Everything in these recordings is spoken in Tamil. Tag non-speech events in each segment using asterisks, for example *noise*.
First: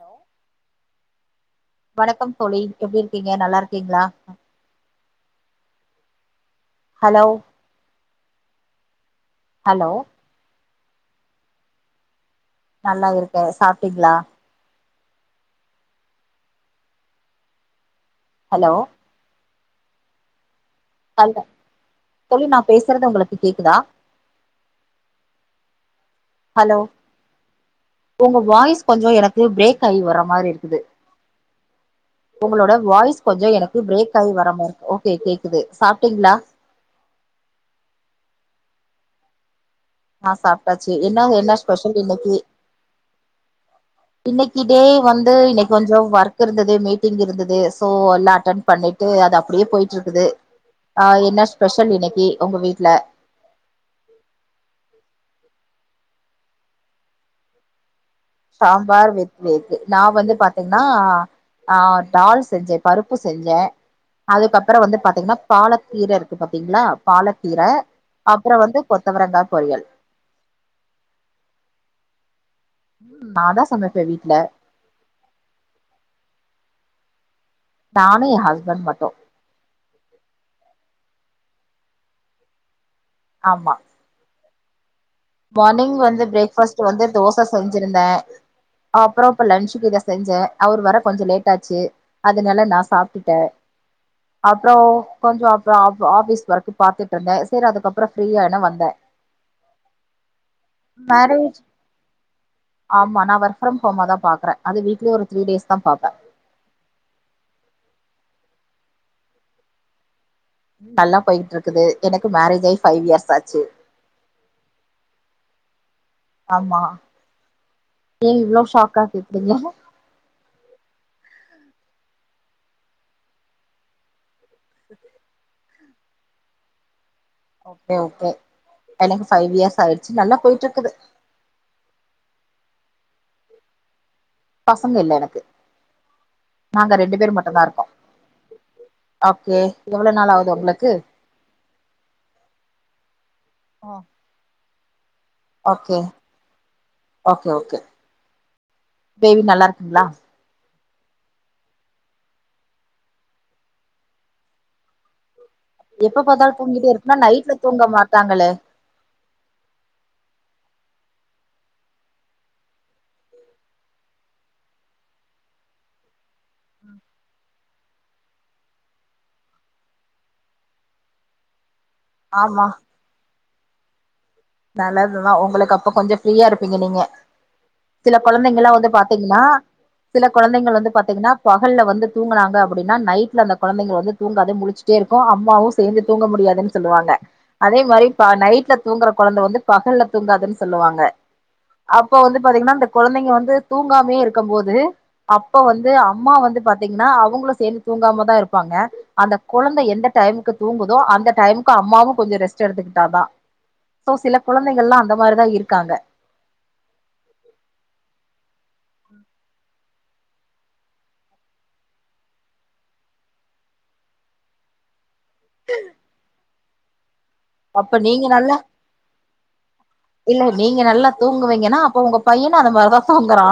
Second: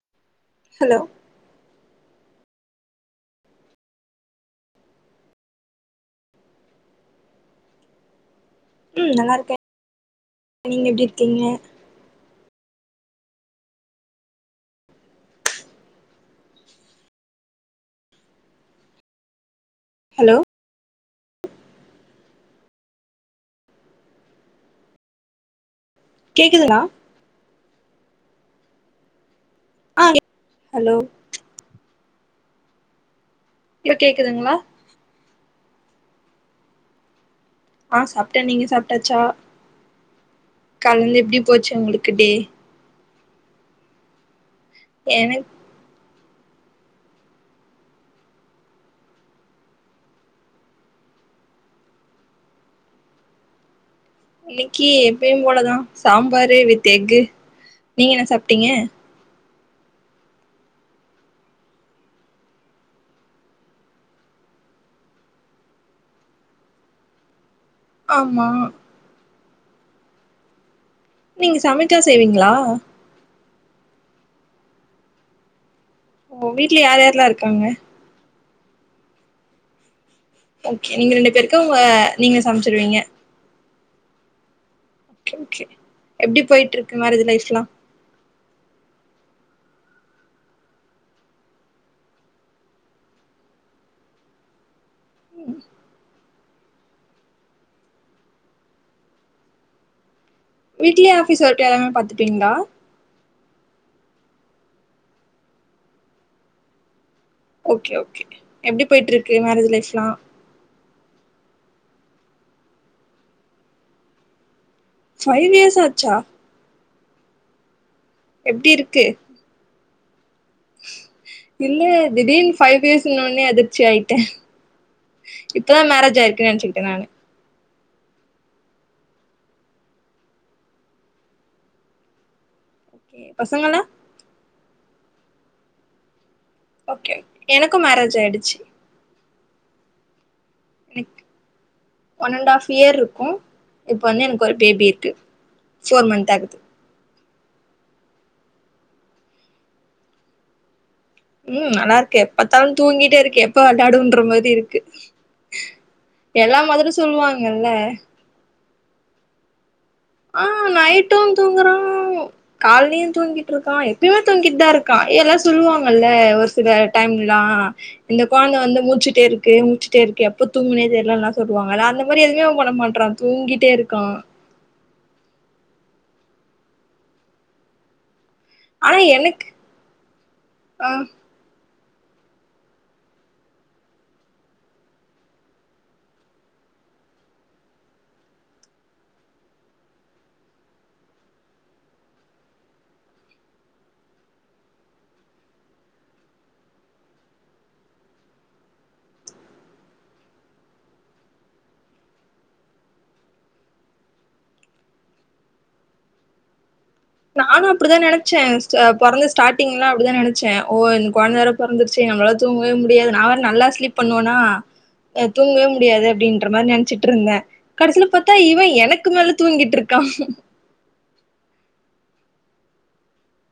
ஹலோ ஹலோ வணக்கம் தோழி எப்டி இருக்கீங்க நல்லா இருக்கீங்களா ஹலோவ் ம் நல்லா இருக்கே ஹலோ நீங்க எப்டி இருக்கீங்க நல்லா இருக்கே சாப்டிங்களா ஹலோ ஹலோ கல்ல தோழி நா பேசுறது உங்களுக்கு கேக்குதா ஹலோ கேக்குதுங்களா உங்க வாய்ஸ் கொஞ்சோ எனக்கு பிரேக் கை ஆ வர மாரி இருக்குது ஹலோ உங்களோட வாய்ஸ் கொஞ்சோ எனக்கு ஐயோ பிரேக் ஆயி வர கேக்குதுங்களா மா ஓகே கேக்குது சாப்டீங்களா ஆ சாப்ட நீங்க சாப்ட்டாச்சா ஆ சாப்ட்டாச்சு கால்லேந்து என்ன எப்டி என்ன போச்சு ஸ்பெஷல் உங்களுக்கு டே இன்னைக்கு இன்னைக்கு டே வந்து எனக்கு இனை கொஞ்சோ ஒர்க் இருந்தது மீட்டிங் இருந்தது சோ எல்லா அட்டன்ட் பண்ணிட்டு அது அப்டியே போயிட்ருக்குது ஆ என்ன ஸ்பெஷல் இன்னைக்கு உங்க வீட்ல இன்னைக்கு எப்பயு போலதா சாம்பாரு வித் எக்கு நீங்க என்ன சா சாம்பார் வித் நா வந்து பாத்தீங்னா ஆ டால் செஞ்ச பருப்பு செஞ்ச அதுக்கப்றோ வந்து பாத்தீங்னா பாலக்கீர இருக்கு பாத்தீங்களா பாலக்கீர ஆமா அப்றோ வந்து கொத்தவரங்கா பொரியல் நீங்க சமைக்க செய்வீங்களா ம் நா தா சமைப்பே வீட்ல ஓ வீட்ல யார் யார்லா இருக்காங்க நானு எ ஹஸ்பண்ட் மட்டு ஓகே நீங்க ரெண்டு பேர்க்கு உங்க நீங்ளே சமச்சிருவீங்க ஆமா ஓகே ஓகே மார்னிங் வந்து எப்டி பிரேக் போயிட்டு ஃபஸ்ட் இருக்கு வந்து மேரேஜ் தோச லைஃப்லா செஞ்சிருந்தே அப்றோ இப்ப லன்ஞ்சுக்கு இத செஞ்ச அவர் வர கொஞ்சோ லேட்டாச்சு அதுனால நா சாப்ட்டே அப்றோ கொஞ்சோ அப்றோ ஆப் ஆஃபீஸ் ஒர்க்கு பாத்துட்ருந்தே சேரி அதுக்கப்றோ ஃப்ரீயான வந்தே வீட்லியே ஆஃபிஸ் மேரேஜ் ஒர்க்கு எல்லாமே பாத்துப்பிங்ளா ஆமா நா ஒர்க் ஃப்ரம் ஹோமாதா பாக்குறே அது வீட்லே ஒரு த்ரீ டேஸ் தா பாப்பே ஓகே ஓகே எப்டி போய்ட்ருக்கு மேரேஜ் லைஃப்லா நல்லா போயிட்ருக்குது எனக்கு மேரேஜ் ஆயி ஃபைவ் இயர்ஸ் ஆச்சு ஃபைவ் இயர்ஸ் ஆச்சா ஆமா ஏ இவ்ளோ எப்டி ஷாக்கா இருக்கு கேக்றீங்க இல்ல திடீர்னு ஃபைவ் இயர்ஸ் இன்னொன்னே அதிர்ச்சி ஆயிட்டே இப்பதா மேரேஜ் ஆயிர்க்குனு நெனச்சுக்கிட்டே நானு ஓகே ஓகே எனக்கு ஃபைவ் இயர்ஸ் ஆயிர்ச்சு நல்லா போயிட்ருக்குது ஓகே பசங்களா பசங்க இல்ல எனக்கு நாங்க ஓகே ரெண்டு பேர் மட்டுந்தா எனக்கு இருக்கோ மேரேஜ் ஆயிடுச்சு ஓகே எவ்ளோ நாள் ஆகுது உங்ளுக்கு எனக்கு ஒன் அண்ட் ஆஃப் இயர் இருக்கு இப்ப வந்து எனக்கு ஒரு பேபி இருக்கு ஓகே ஃபோர் மந்த் ஆகுது ஓகே ஓகே பேபி நல்லாருக்குங்ளா ம் நல்லார்க்கு எப்பத்தாலு தூங்கிட்டே இருக்கு எப்ப வெள்ளாடுன்ற மாரி இருக்கு எப்ப பாத்தாலு எல்லா தூங்கிட்டே மதரு இருக்குனா நைட்ல சொல்லுவாங்கல்ல தூங்க மாட்டாங்களே ஆ நைட்டு தூங்குறா கால்லியு தூங்கிட்ருக்கா எப்பிமே தூங்கிட்தா இருக்கா எல்லா சொல்லுவாங்கல்ல ஒரு சில டைம்லா இந்த கொழந்த வந்து மூச்சிட்டே இருக்கு மூச்சிட்டே இருக்கு எப்ப தூங்குனே தெர்லன்லா சொல்லுவாங்கல அந்த மா அது மாரி எதுமே அவே ஆமா பண்ண மாட்றா தூங்கிட்டே இருக்கா நல்லதுதா உங்குளுக்கு அப்ப கொஞ்சோ ஃப்ரீயா இருப்பீங்க நீங்க சில கொழந்தைங்ளா வந்து ஆனா பாத்தீங்னா எனக்கு சில கொழந்திங்கள் ஆ வந்து பாத்தீங்னா பகல்ல வந்து தூங்குனாங்க அப்டின்னா நைட்ல அந்த கொழந்தங்க வந்து தூங்காது முழுச்சிட்டே இருக்கு அம்மாவு சேந்து தூங்க முடியாதுன் சொல்லுவாக அதே மாரி பா நைட்ல தூங்குற கொழந்த வந்து பகல்ல தூங்காதுன் சொல்லுவாங்க அப்போ வந்து பாத்தீங்னா அந்த கொழந்தைங்க வந்து தூங்காமே இருக்கம்போது அப்ப வந்து அம்மா வந்து பாத்தீங்னா அவுங்களு சேந்து தூங்காம தா இருப்பாங்க அந்த குழந்த எந்த டைமுக்கு தூங்குதோ அந்த டைமுக்கு அம்மாவு கொஞ்சோ ரெஸ்ட் எடுத்துக்குட்டாதா சோ சில குழந்தைங்கல்லா அந்த மாரிதா இருக்காங்க நானு அப்டிதா நெனச்சே ஸ்ட அ பொறந்த ஸ்டார்டிங்ல அப்டிதா நெனச்சே ஓ இந் கொழந்த வேற பொறந்துர்ச்சே நம்ளால தூங்கவே முடியாது நா வேற நல்லா ஸ்லீப் பண்ணுவனா எ தூங்கவே முடியாது அப்டின்ற மாரி நெனச்சிட்ருந்தே அப்ப கடைசில நீங்க பாத்தா நல்ல இவே எனக்கு மேல தூங்கிட்ருக்கா இல்ல நீங்க நல்லா தூங்குவீங்கனா அப்போ ஒங்க பையனு அத மாரிதா தூங்குறா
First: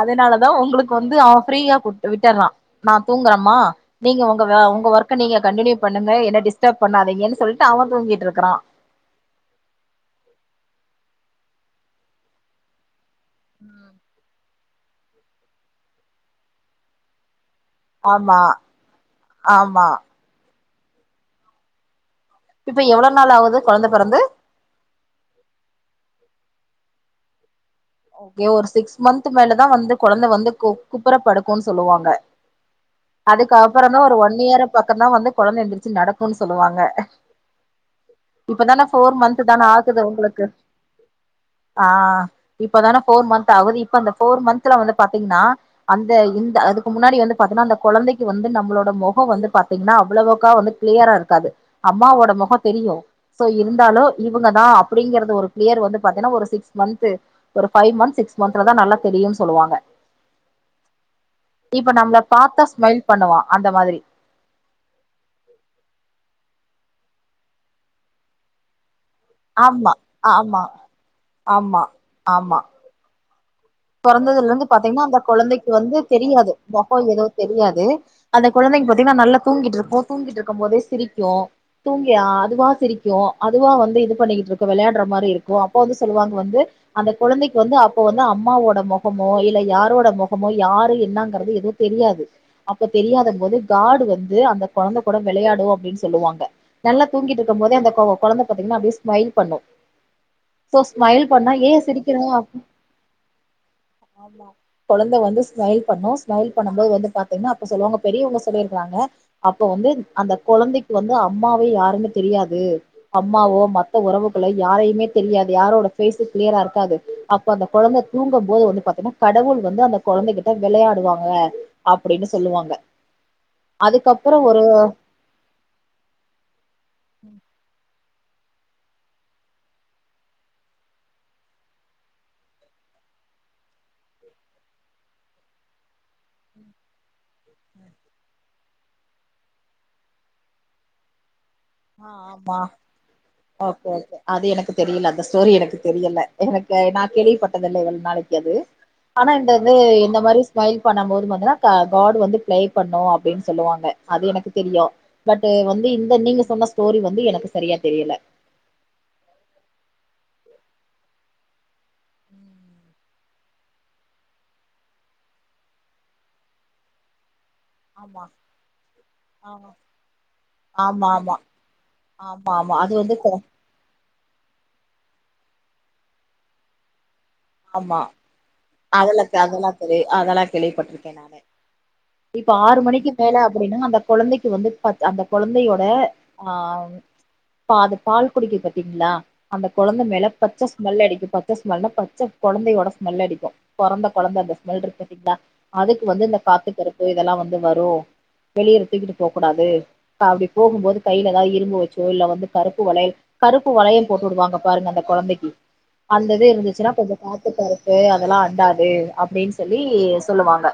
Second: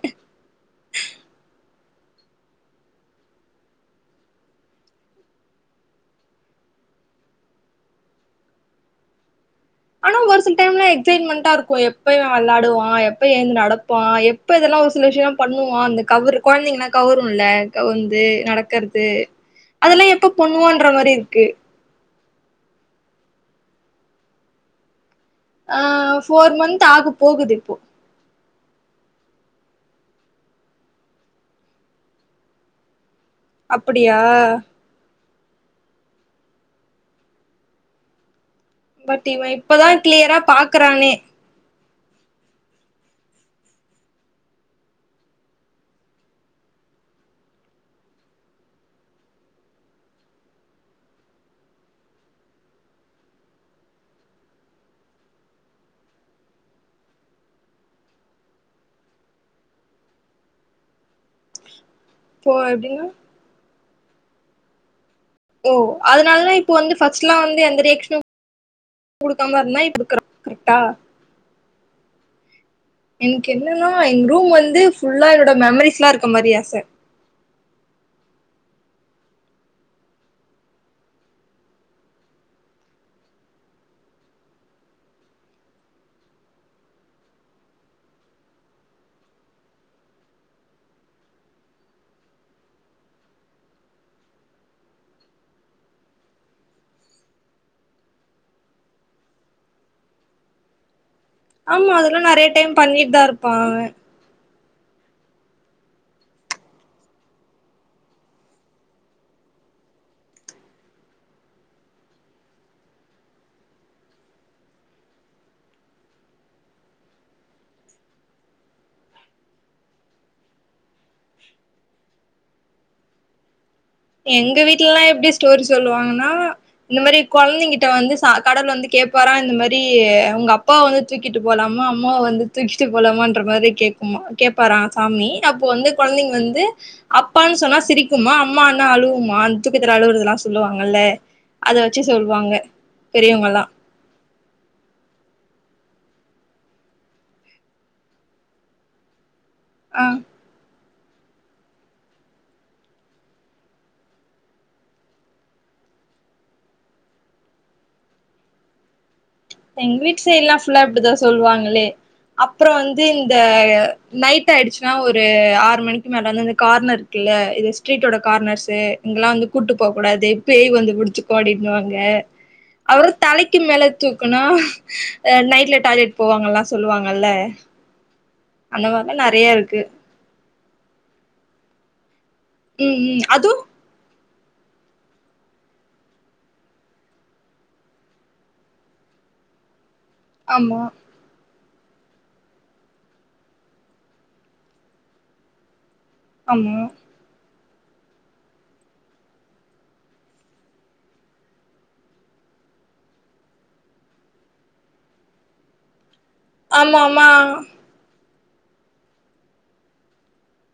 அதனால தான் உங்குளுக்கு வந்து அவ ஃப்ரீயா கொ விட்டுர்றா நா தூங்குறம்மா நீங்க உங்க வே உங்க ஒர்க்க நீங்க கண்டினியூ பண்ணுங்க என்ன டிஸ்டப பண்ணாதீங்கன்னு சொல்ட்டு அவே தூங்கிட்ருக்குறா ஆனா ஒரு சில டைம்ல எக்ஸைட்மெண்டா இருக்கு எப்ப இவ விளாடுவா எப்ப எழுந் நடப்பா இப்ப இதெல்லா ஒரு சில விஷ்யல்லா பண்ணுவா அந்த கவர் குழந்தைங்கன்னா கவரும்ல்ல வந்து ஆமா நடக்கறது ஆமா அதெல்லா எப்ப பண்ணுவான்ற மாரி இருக்கு இப்ப எவ்ள நாள் ஆகுது கொழந்த பொறந்து ஆ ஃபோர் மந்த் ஆக போகுது இப்போ ஓகே ஒரு சிக்ஸ் மந்த் மேலதா வந்து கொழந்த வந்து குப்பற படுக்குன் சொல்லுவாங்க அதுக்க அப்புறமு ஒரு அப்படியா ஒன் இயர் பக்கம்தா வந்து கொழந்த எந்திரிச்சு நடக்குன் சொல்லுவாங்க இப்பதான ஃபோர் பட் இவ மந்த் தானே இப்பதா ஆகுது கிளியரா உங்களுக்கு பாக்குறானே ஆ இப்பதான ஃபோர் மந்த் ஆகுது இப்ப அந்த போர் மந்த்தல வந்து பாத்தீங்கன்னா அந்த இந்த அதுக்கு முன்னாடி வந்து பாத்தீங்கன்னா அந்த கொழந்தைக்கு வந்து நம்மளோட மொகோ வந்து பாத்தீங்கன்னா அவ்வளவுக்கா வந்து கிளியரா இருக்காது அம்மாவோட மொக தெரியு கிளியரா இருக்காது சோ இருந்தாலு இவங்கதா அப்படிங்கறது ஒரு பிளியர் வந்து பாத்தீங்கன்னா ஒரு சிக்ஸ் மந்த்து ஒரு ஃபைவ் மந்த் சிக்ஸ் மந்த்லதா நல்லா தெரியுன் சொல்லுவாங்க இப்ப நம்மள இப்போ பாத்தா ஸ்மைல் எப்டின்னா பண்ணுவா அந்த மாதிரி ஓ அதனாலதா இப்ப வந்து ஃபர்ஸ்ட்லா வந்து எந்த ரியாக்ஷன்னு குடுக்காம இருந்த ஆமா இப்ப குடுக்கற ஆமா கரெக்டா ஆமா ஆமா எனக் என்னன்னா எங்க ரூம் பொறந்ததுல இருந்து வந்து பாத்தீங்ன்னா அந்த ஃபுல்லா என்னோட குழந்தைக்கு வந்து மெமரிஸ்லா இருக்க மாரி தெரியாது ஆச கோ ஏதோ தெரியாது அந்த குழந்தைங் பாத்தீங்கன்னா நல்லா தூங்கிட்டு இருக்கு தூங்கிட்டு இருக்கும் போதே சிரிக்கு தூங்கியா அதுவா சிரிக்கு அதுவா வந்து இது பண்ணிக்கிட்டு இருக்கு விளையாடுற மாரி இருக்கு அப்ப வந்து சொல்லுவாங்க வந்து அந்த குழந்தைக் வந்து அப்போ வந்து அம் மாவோட மொகமோ இல்ல யாரோட மொகமோ யாரு என்னங்கறிறது எது தெரியாது அப்ப தெரியாத போது காடு வந்து அந்த கொழந்த கூட வெளையாடு அப்டின் சொல்லுவாங்க நல்லா தூங்கிட்டு இருக்கும் போதே அந்த கொ கொழந்த பாத்தீங்கன்னா அப்படியே ஸ்மைல் பண்ணு சோ ஸ்மைல் பண்ணா ஏ சிரிக்கிறா பண்ணிட் தா இருப்பா அவ ஆமா கொழந்த வந்து ஸ்மைல் பண்ணு ஸ்மைைல் பண்ணும் போது வந்து பாத்தீங்கன்னா அப்ப சொல்லுவாங்க பெரியவங்க சொல்லியிருக்கறாங்க அப்ப வந்து அந்த கொழந்தைக் வந்து அம்மாவே யாருன் தெரியாது அம்மாவோ மத்த உறவுகளோ யாரையுமே தெரியாது யாரோட பேஸ்சு கிளியரா இருக்காது அப்ப அந்த கொழந்த தூங்கு போது வந்து பாத்தீன்னா கடவுள் வந்து அந்த கொழந்தைகிட்ட வெளையாடுவாங்க அப்டின்னு சொல்லுவாங்க அதுக்கப்புறோ எங்க ஒரு வீட்லல்லா எப்டி ஸ்டோரி சொல்லுவாங்கன்னா இந்த மாரி கொழந்திங்கிட்ட வந்து கடவுள் வந்து கேட்பாரா இந்த மாரி உங்க அப்பாவ வந்து தூக்கிட்டு போலாமா அம்மாவ வந்து தூக்கிட்டு போலாமான்ற மாரி கேக்கும்மா கேப்பாரா சாமி அப்போ வந்து கொழந்தைங் வந்து அப்பான் சொன்னா சிரிக்குமா அம்மான் னா அழுவுமா தூக்கத்துல ஆழுவுறதல்லா சொல்லுவாங்கல்ல அத வச்சு ஆ சொல்லுவாங்க ஆமா பெரியவங்கல்லா ஓ ஓகே அது எனக்கு தெரியல அந்த ஸ்டோரி எனக்கு தெரியல எனக்கு நா கேள்விப்பட்டதில்ல எவ்வளவு நாளைக்கு அது ஆனா இந்த அது ஆ இந்த மாரி மயில் பண்ண போது வந்துன்னா காட் வந்து ப்ளே பண்ணு அப்படின் சொல்லுவாங்க அது எனக்கு தெரியு பட்டு வந்து இந்த நீங்க சொன்ன ஸ்டோரி வந்து எனக்கு சரியா தெரியல எங் வீட்டு சைல்லா ஃபுல்லா இப்படிதா சொல்லுவாங்களே அப்புற வந்து இந்த நைட் ஆயிடுச்சுன்னா ஒரு ஆறு மணிக்கு மேல வந்து கார்னர் இருக்குல்ல இது ஸ்ட்ரீட்டோட ஆமா கார்னர்ஸ்ஸூ இங்கலா வந்து ஆமா கூட்டு போ கூடாது பேய் வந்து ஆமா ஆமா புடிச்சுக்கோ அப்டின்னுவாங்க ஆமா ஆமா அது அவர் வந்து கொ தலக்கி மேல கொன்னா நைட்ல டாய்லெட் போவாங்கல்லா சொல்லுவாங்கல்ல அமா அந்த மாரிலா அதெல்லாம் தெ நெறைய அதெல்லா இருக்கு தெரி அதெல்லா கேள்விப்பட்ருக்கே நானு இப்ப ஆறு ம் மணிக்கு ம் மேல அதுவு அப்டின்னா அந்த கொழந்தைக்கு வந்து பத் அந்த கொழந்தையோட ஆ பாது பால் குடிக்கி பாத்தீங்ளா அந்த கொழந்த மேல பச்ச ஆமா ஸ்மெல் அடிக்கும் பச்ச ஸ்மெல்ன்னா பச்ச கொழந்தையோட ஸ்மெல் அடிக்கும் பொறந்த கொழந்த அந்த ஸ்மெல் இருக்திட்டீங்ளா அதுக்கு வந்து இந்த காத்து ஆமா கருப்பு இதெல்லா வந்து வரும் வெளிய எத்துக்கிட்டு போக்கூடாது அப்டி போகும்போது கைல எதா இரும்பு வச்சோ இல்ல வந்து கருப்பு வளையல் கருப்பு வளையல் போட்டு உடுவாங்க பாருங்க அந்த கொழந்தைக்கி அந்தது இருந்துச்சின்னா ஆமா கொஞ்ச ஆமா கருப்பு அதெல்லா அண்டாது அப்டின் சொல்லி சொல்லுவாங்க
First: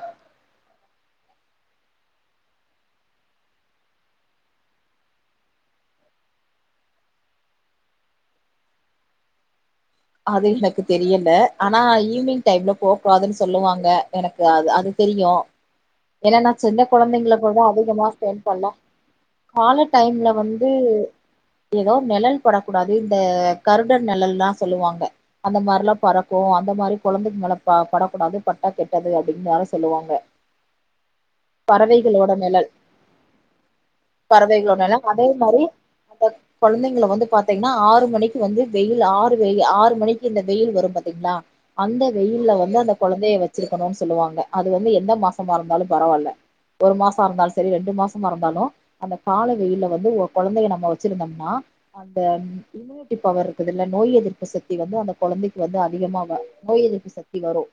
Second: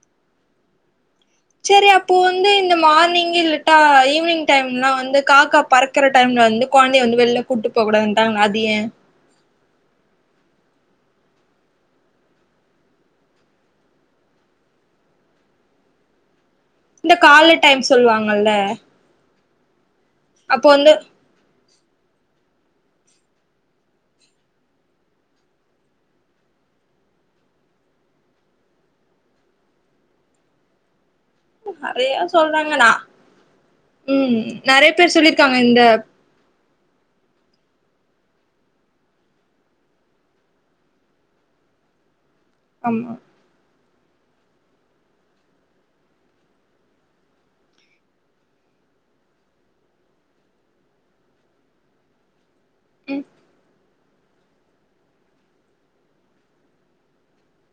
ச்சேரி அப்பு வந்து இந்த மார்னிங் இல்லட்டா ஈவினிங் டைம்லாம் வந்து காக்கா பறக் க்கிற டைம்ல வந்து கொழந்தய வந்து வெள்ல கூட்டு போ கூடாதுன்ட்டாங் அது ஏ அது எனக்கு தெரியல ஆனா ஈவினிங் டைம்ல போ குடாதுன்னு சொல்லுவாங்க எனக்கு அது அது தெரியு ஏன்னா நா சின்ன இந்த கொழந்தைங்கள கால்ல கூட டைம் அதிகமா ஸ்பென் சொல்லுவாங்கல்ல பண்ணு கால டைம்ல வந்து எதோ நெழல் படக் கூடாது இந்த கருடன் நெழல்லா சொல்லுவாங்க அந்த மாரில்லா பறக்கு அந்த மாரி கொழந்தைங் மேல ப படக்கூடாது பட்டா கெட்டது அப்டின்னுதால சொல்லுவாங்க நெறைய பறவைகளோட நெழல் சொல்றாங்க நா ம் பறவைகளோட நெறைய *unintelligible* பேர் அதே சொல்லிருக்காங்க மாரி இந்த அந்த கொழந்தைங்கள வந்து பாத்தீங்ன்னா ஆறு மணிக்கு வந்து வெயில் ஆறு வெயில் ஆறு மணிக்கு இந்த வெயில் வரும் பாத்தீங்ளா அந்த வெயில்ல வந்து அந்த ஆமா கொழந்தைய வச்சிருக்கணும்னு சொல்லுவாங்க அது வந்து எந்த மாசமா இருந்தாலும் பரவால்ல ஒரு மாசொருந்தாலு செரி ரெண்டு மாசமா இருந்தாலு அந்த கால வெயில்ல வந்து ஒ கொழந்தைய நம்ம வச்சிருந்தம்னா அந்த இம்யூனிட்டி ம் பவர் இருக்குதுல்ல நோய் எதிர்ப்பு சக்தி வந்து அந்த கொழந்தைக்கு வந்து அதிகமா வ நோய் எதிர்ப்பு சக்தி வரும்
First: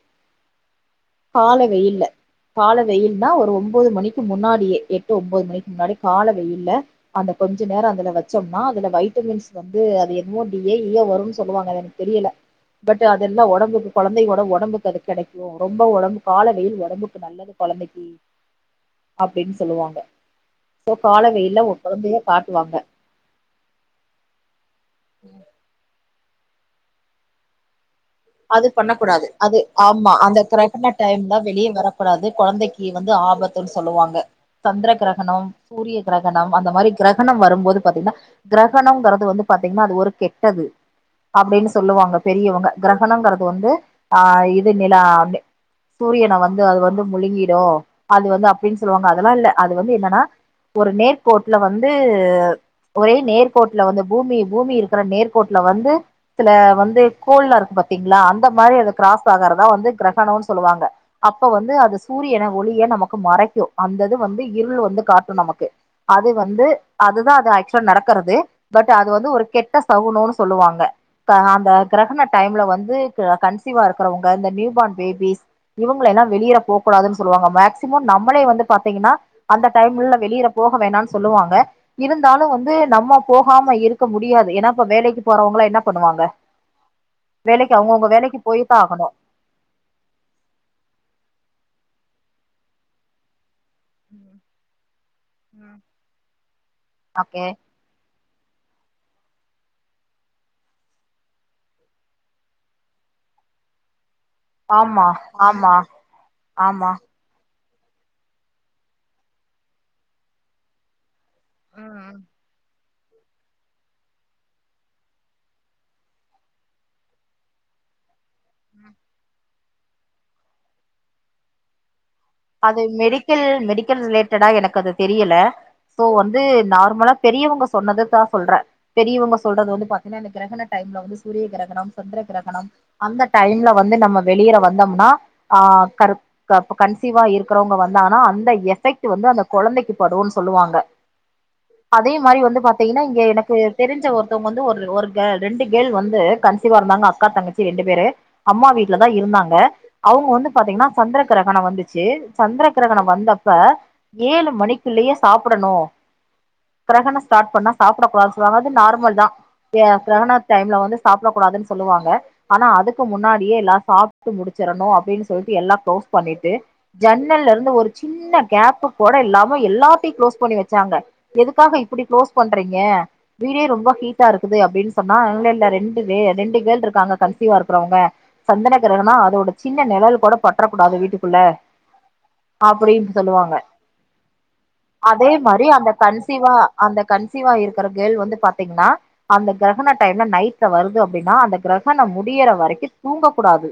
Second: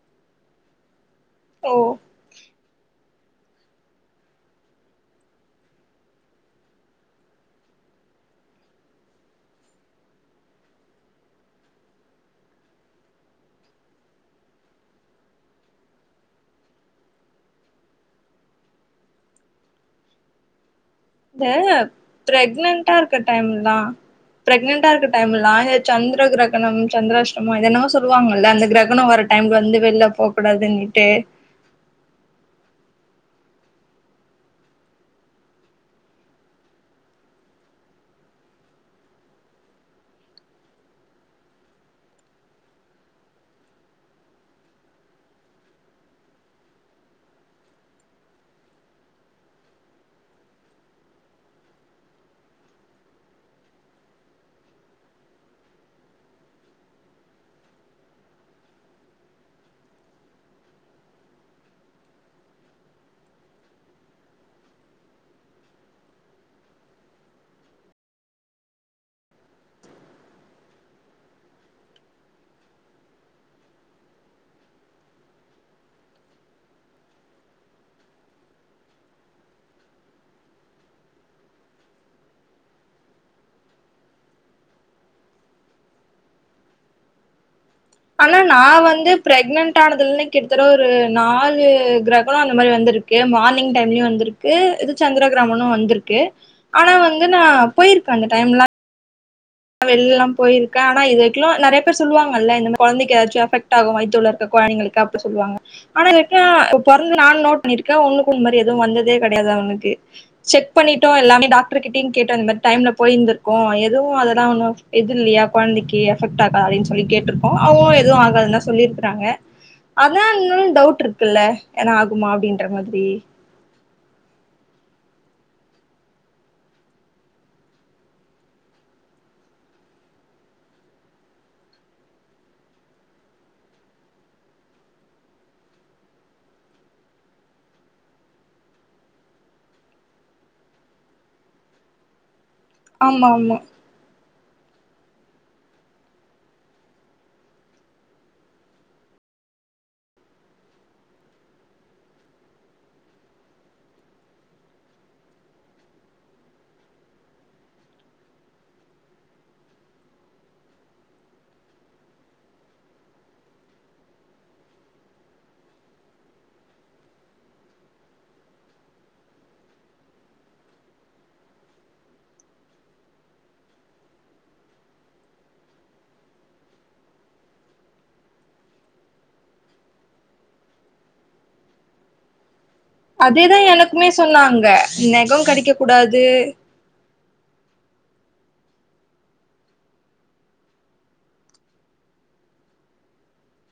கால ஓ வெயில்ல கால வெயில்னா ஒரு ஒம்போது மணிக்கு முன்னாடியே எட்டு ஒம்போது மணிக்கு முன்னாடி கால வெயில்ல அந்த கொஞ்ச நேர அதுல வச்சோம்னா அதுல வைட்டமின்ஸ் வந்து அது என்னவோ டி ஏ ஈயோ வருன்னு சொல்லுவாங்க அது எனக்கு தெரியல பட் அதெல்லா ஒடம்புக்கு கொழந்தையோட ஒடம்புக்கு அது கெடைக்கு ரொம்ப ஒடம் காலவெயில் ஒடம்புக்கு நல்லது கொழந்தைக்கி அப்டின் சொல்லுவாங்க சோ காலவெயில்ல ஒ கொழந்தய காட்டுவாங்க டைம்ன்னா ப்ரெக்னன்டா இருக்க டைம்ல்லா ஏ சந்திர கிரகணம் சந்திராஷ்டம என்னன்னா சொல் சொல்லுவாங்கல்ல அந்த அது பண்ணக் கிரகணம் வர கூடாது டைம் அது வந்து வெள்ல ஆமா போ அந்த கிரகண கூடாதுன்னிட்டு டைம்ல வெளிய வர குடாது கொழந்தைக்கு வந்து ஆபத்துன் சொல்லுவாங்க சந்திர கிரகணம் சூரிய கிரகணம் அந்த மாரி கிரகணம் வரும்போது பாத்தீங்கன்னா கிரகணம்ங்கறது வந்து பாத்தீங்ன்னா அது ஒரு கெட்டது அப்டின்னு சொல்லுவாங்க பெரியவங்க கிரகணங்கறது வந்து ஆ இது நிலா சூரியன வந்து அது வந்து முழுங்கிடும் அது வந்து அப்டின்னு சொல்லுவாங்க அதெல்லா இல்ல அது வந்து என்னன்னா ஒரு நேர்க்கோட்ல வந்து ஒரே நேர்கோட்ல வந்து பூமி பூமி இருக்கிற நேர்கோட்ல வந்து சில வந்து கோள்லா இருக் பாத்தீங்ளா அந்த மாரி அது கிராஸ்ட் ஆகறதா வந்து கிரகணோன் சொல்லுவாங்க அப்ப வந்து அது சூரியன ஒளிய நமக்கு மறைக்கு அந்தது வந்து இருள் வந்து காட்டு நமக்கு அது வந்து அதுதா அது ஆக்சல் நடக்கறது பட் அது வந்து ஒரு கெட்ட சகுணோனு சொல்லுவாங்க அந்த கிரகணட் டைம்ல வந்து கன்சீவா இருக்கறவங்க இந்த நியூ பான் பேபிஸ் இவங்கள எல்லா வெளியேற போ கூடாதுன்னு சொல்லுவாங்க மேக்சிமம் நம்மளே வந்து பாத்தீங்கன்னா அந்த டைம்ல வெளியில போக வேணான் சொல்லுவாங்க இருந்தாலு வந்து நம்ம போகாம இருக்க முடியாது ஏன்னாப்ப வேலக்கி போறவங்களா என்ன பண்ணுவாங்க வேலக்கு அவங்கவுங்க ஆனா வேலக்கு நா போயிதா ஆகணு வந்து பிரெக்னன்ட் ஆனதுன்ன கிட்டத்தட்ட ஒரு நாலு கிரகண அந்த மாரி வந்திருக்கு மார்னிங் டைம்லயு வந்திருக்கு இது சந்திரகிரகணமு வந்திருக்கு ஆனா வந்து நா ஓகே போயிருக்க அந்த டைம்லா நா வெளில லாம் போயிருக்க ஆனா இதுவரிக்கு நெறைய பேர் சொல்லுவாங்கல்ல இந்தமாரி கொழந்தக்கு ஏதாச்சு எபட் ஆகு வயித்துள்ள ருக்க கொழந்தங்களுக்கு ஆமா அப்டி சொல்லுவாங்க ஆமா ஆனாக்க ஆமா பொறந்த நா நோட் பண்ணிருக்க ஒன்னுக்கொன் இந் மாரி எதுவு வந்ததே கெடையாது அவனுக்கு செக் பண்ணிட்டோ எல்லாமே டாக்டர்கிட்டயு கேட்டொ இந்த டைம்ல போயிருந்துருக்கோ எதுவு அது நான்னா எதில்லையா கொழந்தக்கி எஃபெக்ட் ஆகா அப்டினு சொல்லி கேட்டிருக்கோ அவங்களு எதுவு ஆகாதுன்தா சொல்லிருக்குறாங்க அதா இன்னு டவுட் இருக்குல்ல ஏனா ஆகுமா அப்டின்ற மாரி ல் மெடிக் கல் ரிலேட்டடா எனக்கு அது தெரியல சோ வந்து நார்மலா பெரியவங்க சொன்னத தா சொல்றே பெரியவங்க சொல்றது வந்து பாத்தீன்னா எனக்கு கிரகண டைம்ல வந்து சூரிய கிரகணம் சந்திர கிரகணம் அந்த டைம்ல வந்து நம்ம வெளியில வந்தோம்னா அ கருப் அப்ப கன்ஸ் கன்சியூவா இருக்கிறவங்க வந்தான அந்த எஃபெக்ட் வந்து அந்த கொழந்தக்கி படுன்னு சொல்லுவாங்க அதே மாரி வந்து பாத்தீங்கன்னா இங்க ஆமா எனக்கு ஆமா தெரிஞ்ச ஒருத்தவங்க வந்து ஒரு ஒரு ரெண்டு கேள் வந்து கன்சிவா இருந்தாங்க அக்கா தங்கச்சி ரெண்டு பேரு அம்மா வீட்டு்ல தா இருந்தாங்க அவங்க வந்து பாத்தீங்னா சந்திர கிரகணம் வந்துச் ச்சி சந்திர கிரகணம் வந்தப்ப ஏழு மணிக்குள்ளயே சாப்புடணு கிரகண ஸ்டார்ட் பண்ண சாப்பிடகூடாதுன் சொல்வாங்க அது நார்மல் தா கிரகணா டைம்ல வந்து சாப்புட கூடாதுன் சொல்வாங்க ஆனா அதுக்கு முன்னாடியே எல்லா சாப்ட்டு முடிச்சிறணு அப்டின்னு சொல்லிட்டு எல்லா க்ளோஸ் பண்ணிட்டு ஜன்னல்ல இருந்து ஒரு சின்ன கேப்பு கூட இல்லாம எல்லாத்தையு க்ளோஸ் பண்ணி வச்சாங்க எதுக்காக இப்டி க்ளோஸ் பண்றீங்க வீடே ரொம்ப ஹீட்டா ருக்குது அப்டின் சொன்னா இல்ல ல்ல ரெண்டு வே ரெண்டு கேள் ருக்காங்க கன்சீவா ருக்குறவங்க சந்ரகிரகனொ அதோட சின்ன நிழல் கூட பட்ற கூடாது வீட்டுக்குள்ள அப்படீன்னு சொல்லுவாங்க அதேதா எனக்குமே சொன்னாங்க அதே நெகோ மாரி கடிக்க அந்த கூடாது கன்சீவா அந்த கன்சீவா இருக்குற கேள் வந்து பாத்தீங்ன்னா அந்த கிரகண டைம்ல நைட்ல வருது அப்டின்னா அந்த கிரகணம் முடியற வரைக்கு தூங்க கூடாது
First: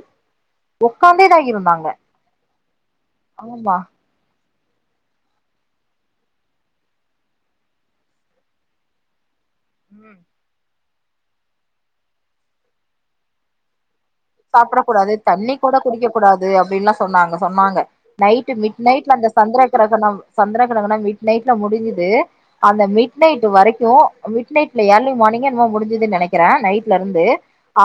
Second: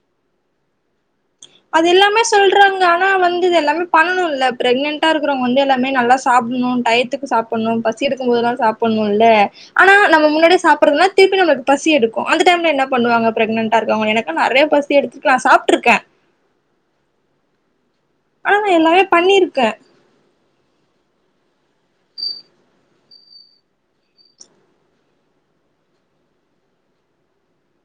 உக்காந்தே தா இருந்தாங்க ல்லாமெ சொல்றாங்க ஆனா வந்து இது ஆமா எல்லாமே பண்ணனுல்ல பிரெக்னன்ட் ட்டா இருக்குறவங்க வந்து எல்லாமே நல்லா சாப்புட்ணு டயத்துக்கு சாப்புட்ணு பசி எடுக்கும்போதுல்லா சாப்புட்ணு ல்ல ஆனா ம் நம்ம முன்னாடி சாப்பறதுன திருப்பி நம்மளுக்கு பசி எடுக்கு அந்த டைம் என்ன பண்ணுவாங்க பிரெக்னன்டா இருக்கவங்க எனக்கு நெறைய சாப்டக் பசி கூடாது எடுத்துருக்கு நா தண்ணி கூட சாப்ட்ருக்க குடிக்க கூடாது அப்டின்லா சொன்னாங்க சொன்னாங்க நைட் ஆனா நா மிட் எல்லாமே நைட்ல அந்த பண்ணிருக்கே சந்திர கிரகணம் சந்திர கிரகணம் மிட் நைட்ல முடிஞ்சுது அந்த மிட் நைட் வரைக்கு மிட் நைட்ல இயர்லி மார்னிங்கா என்னமொ முடிஞ்சுதுன்னு நெனக்கிறே நைட்ல ருந்து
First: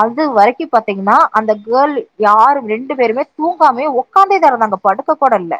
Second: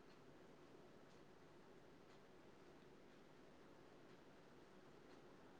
அது வரைக்கு பாத்தெங்கனா அந்த கேர்ள் யாரு ரெண்டு பேருமே தூங்காமே உக்காந்தேதா இருந்தாங்க படுக்ககோட இல்ல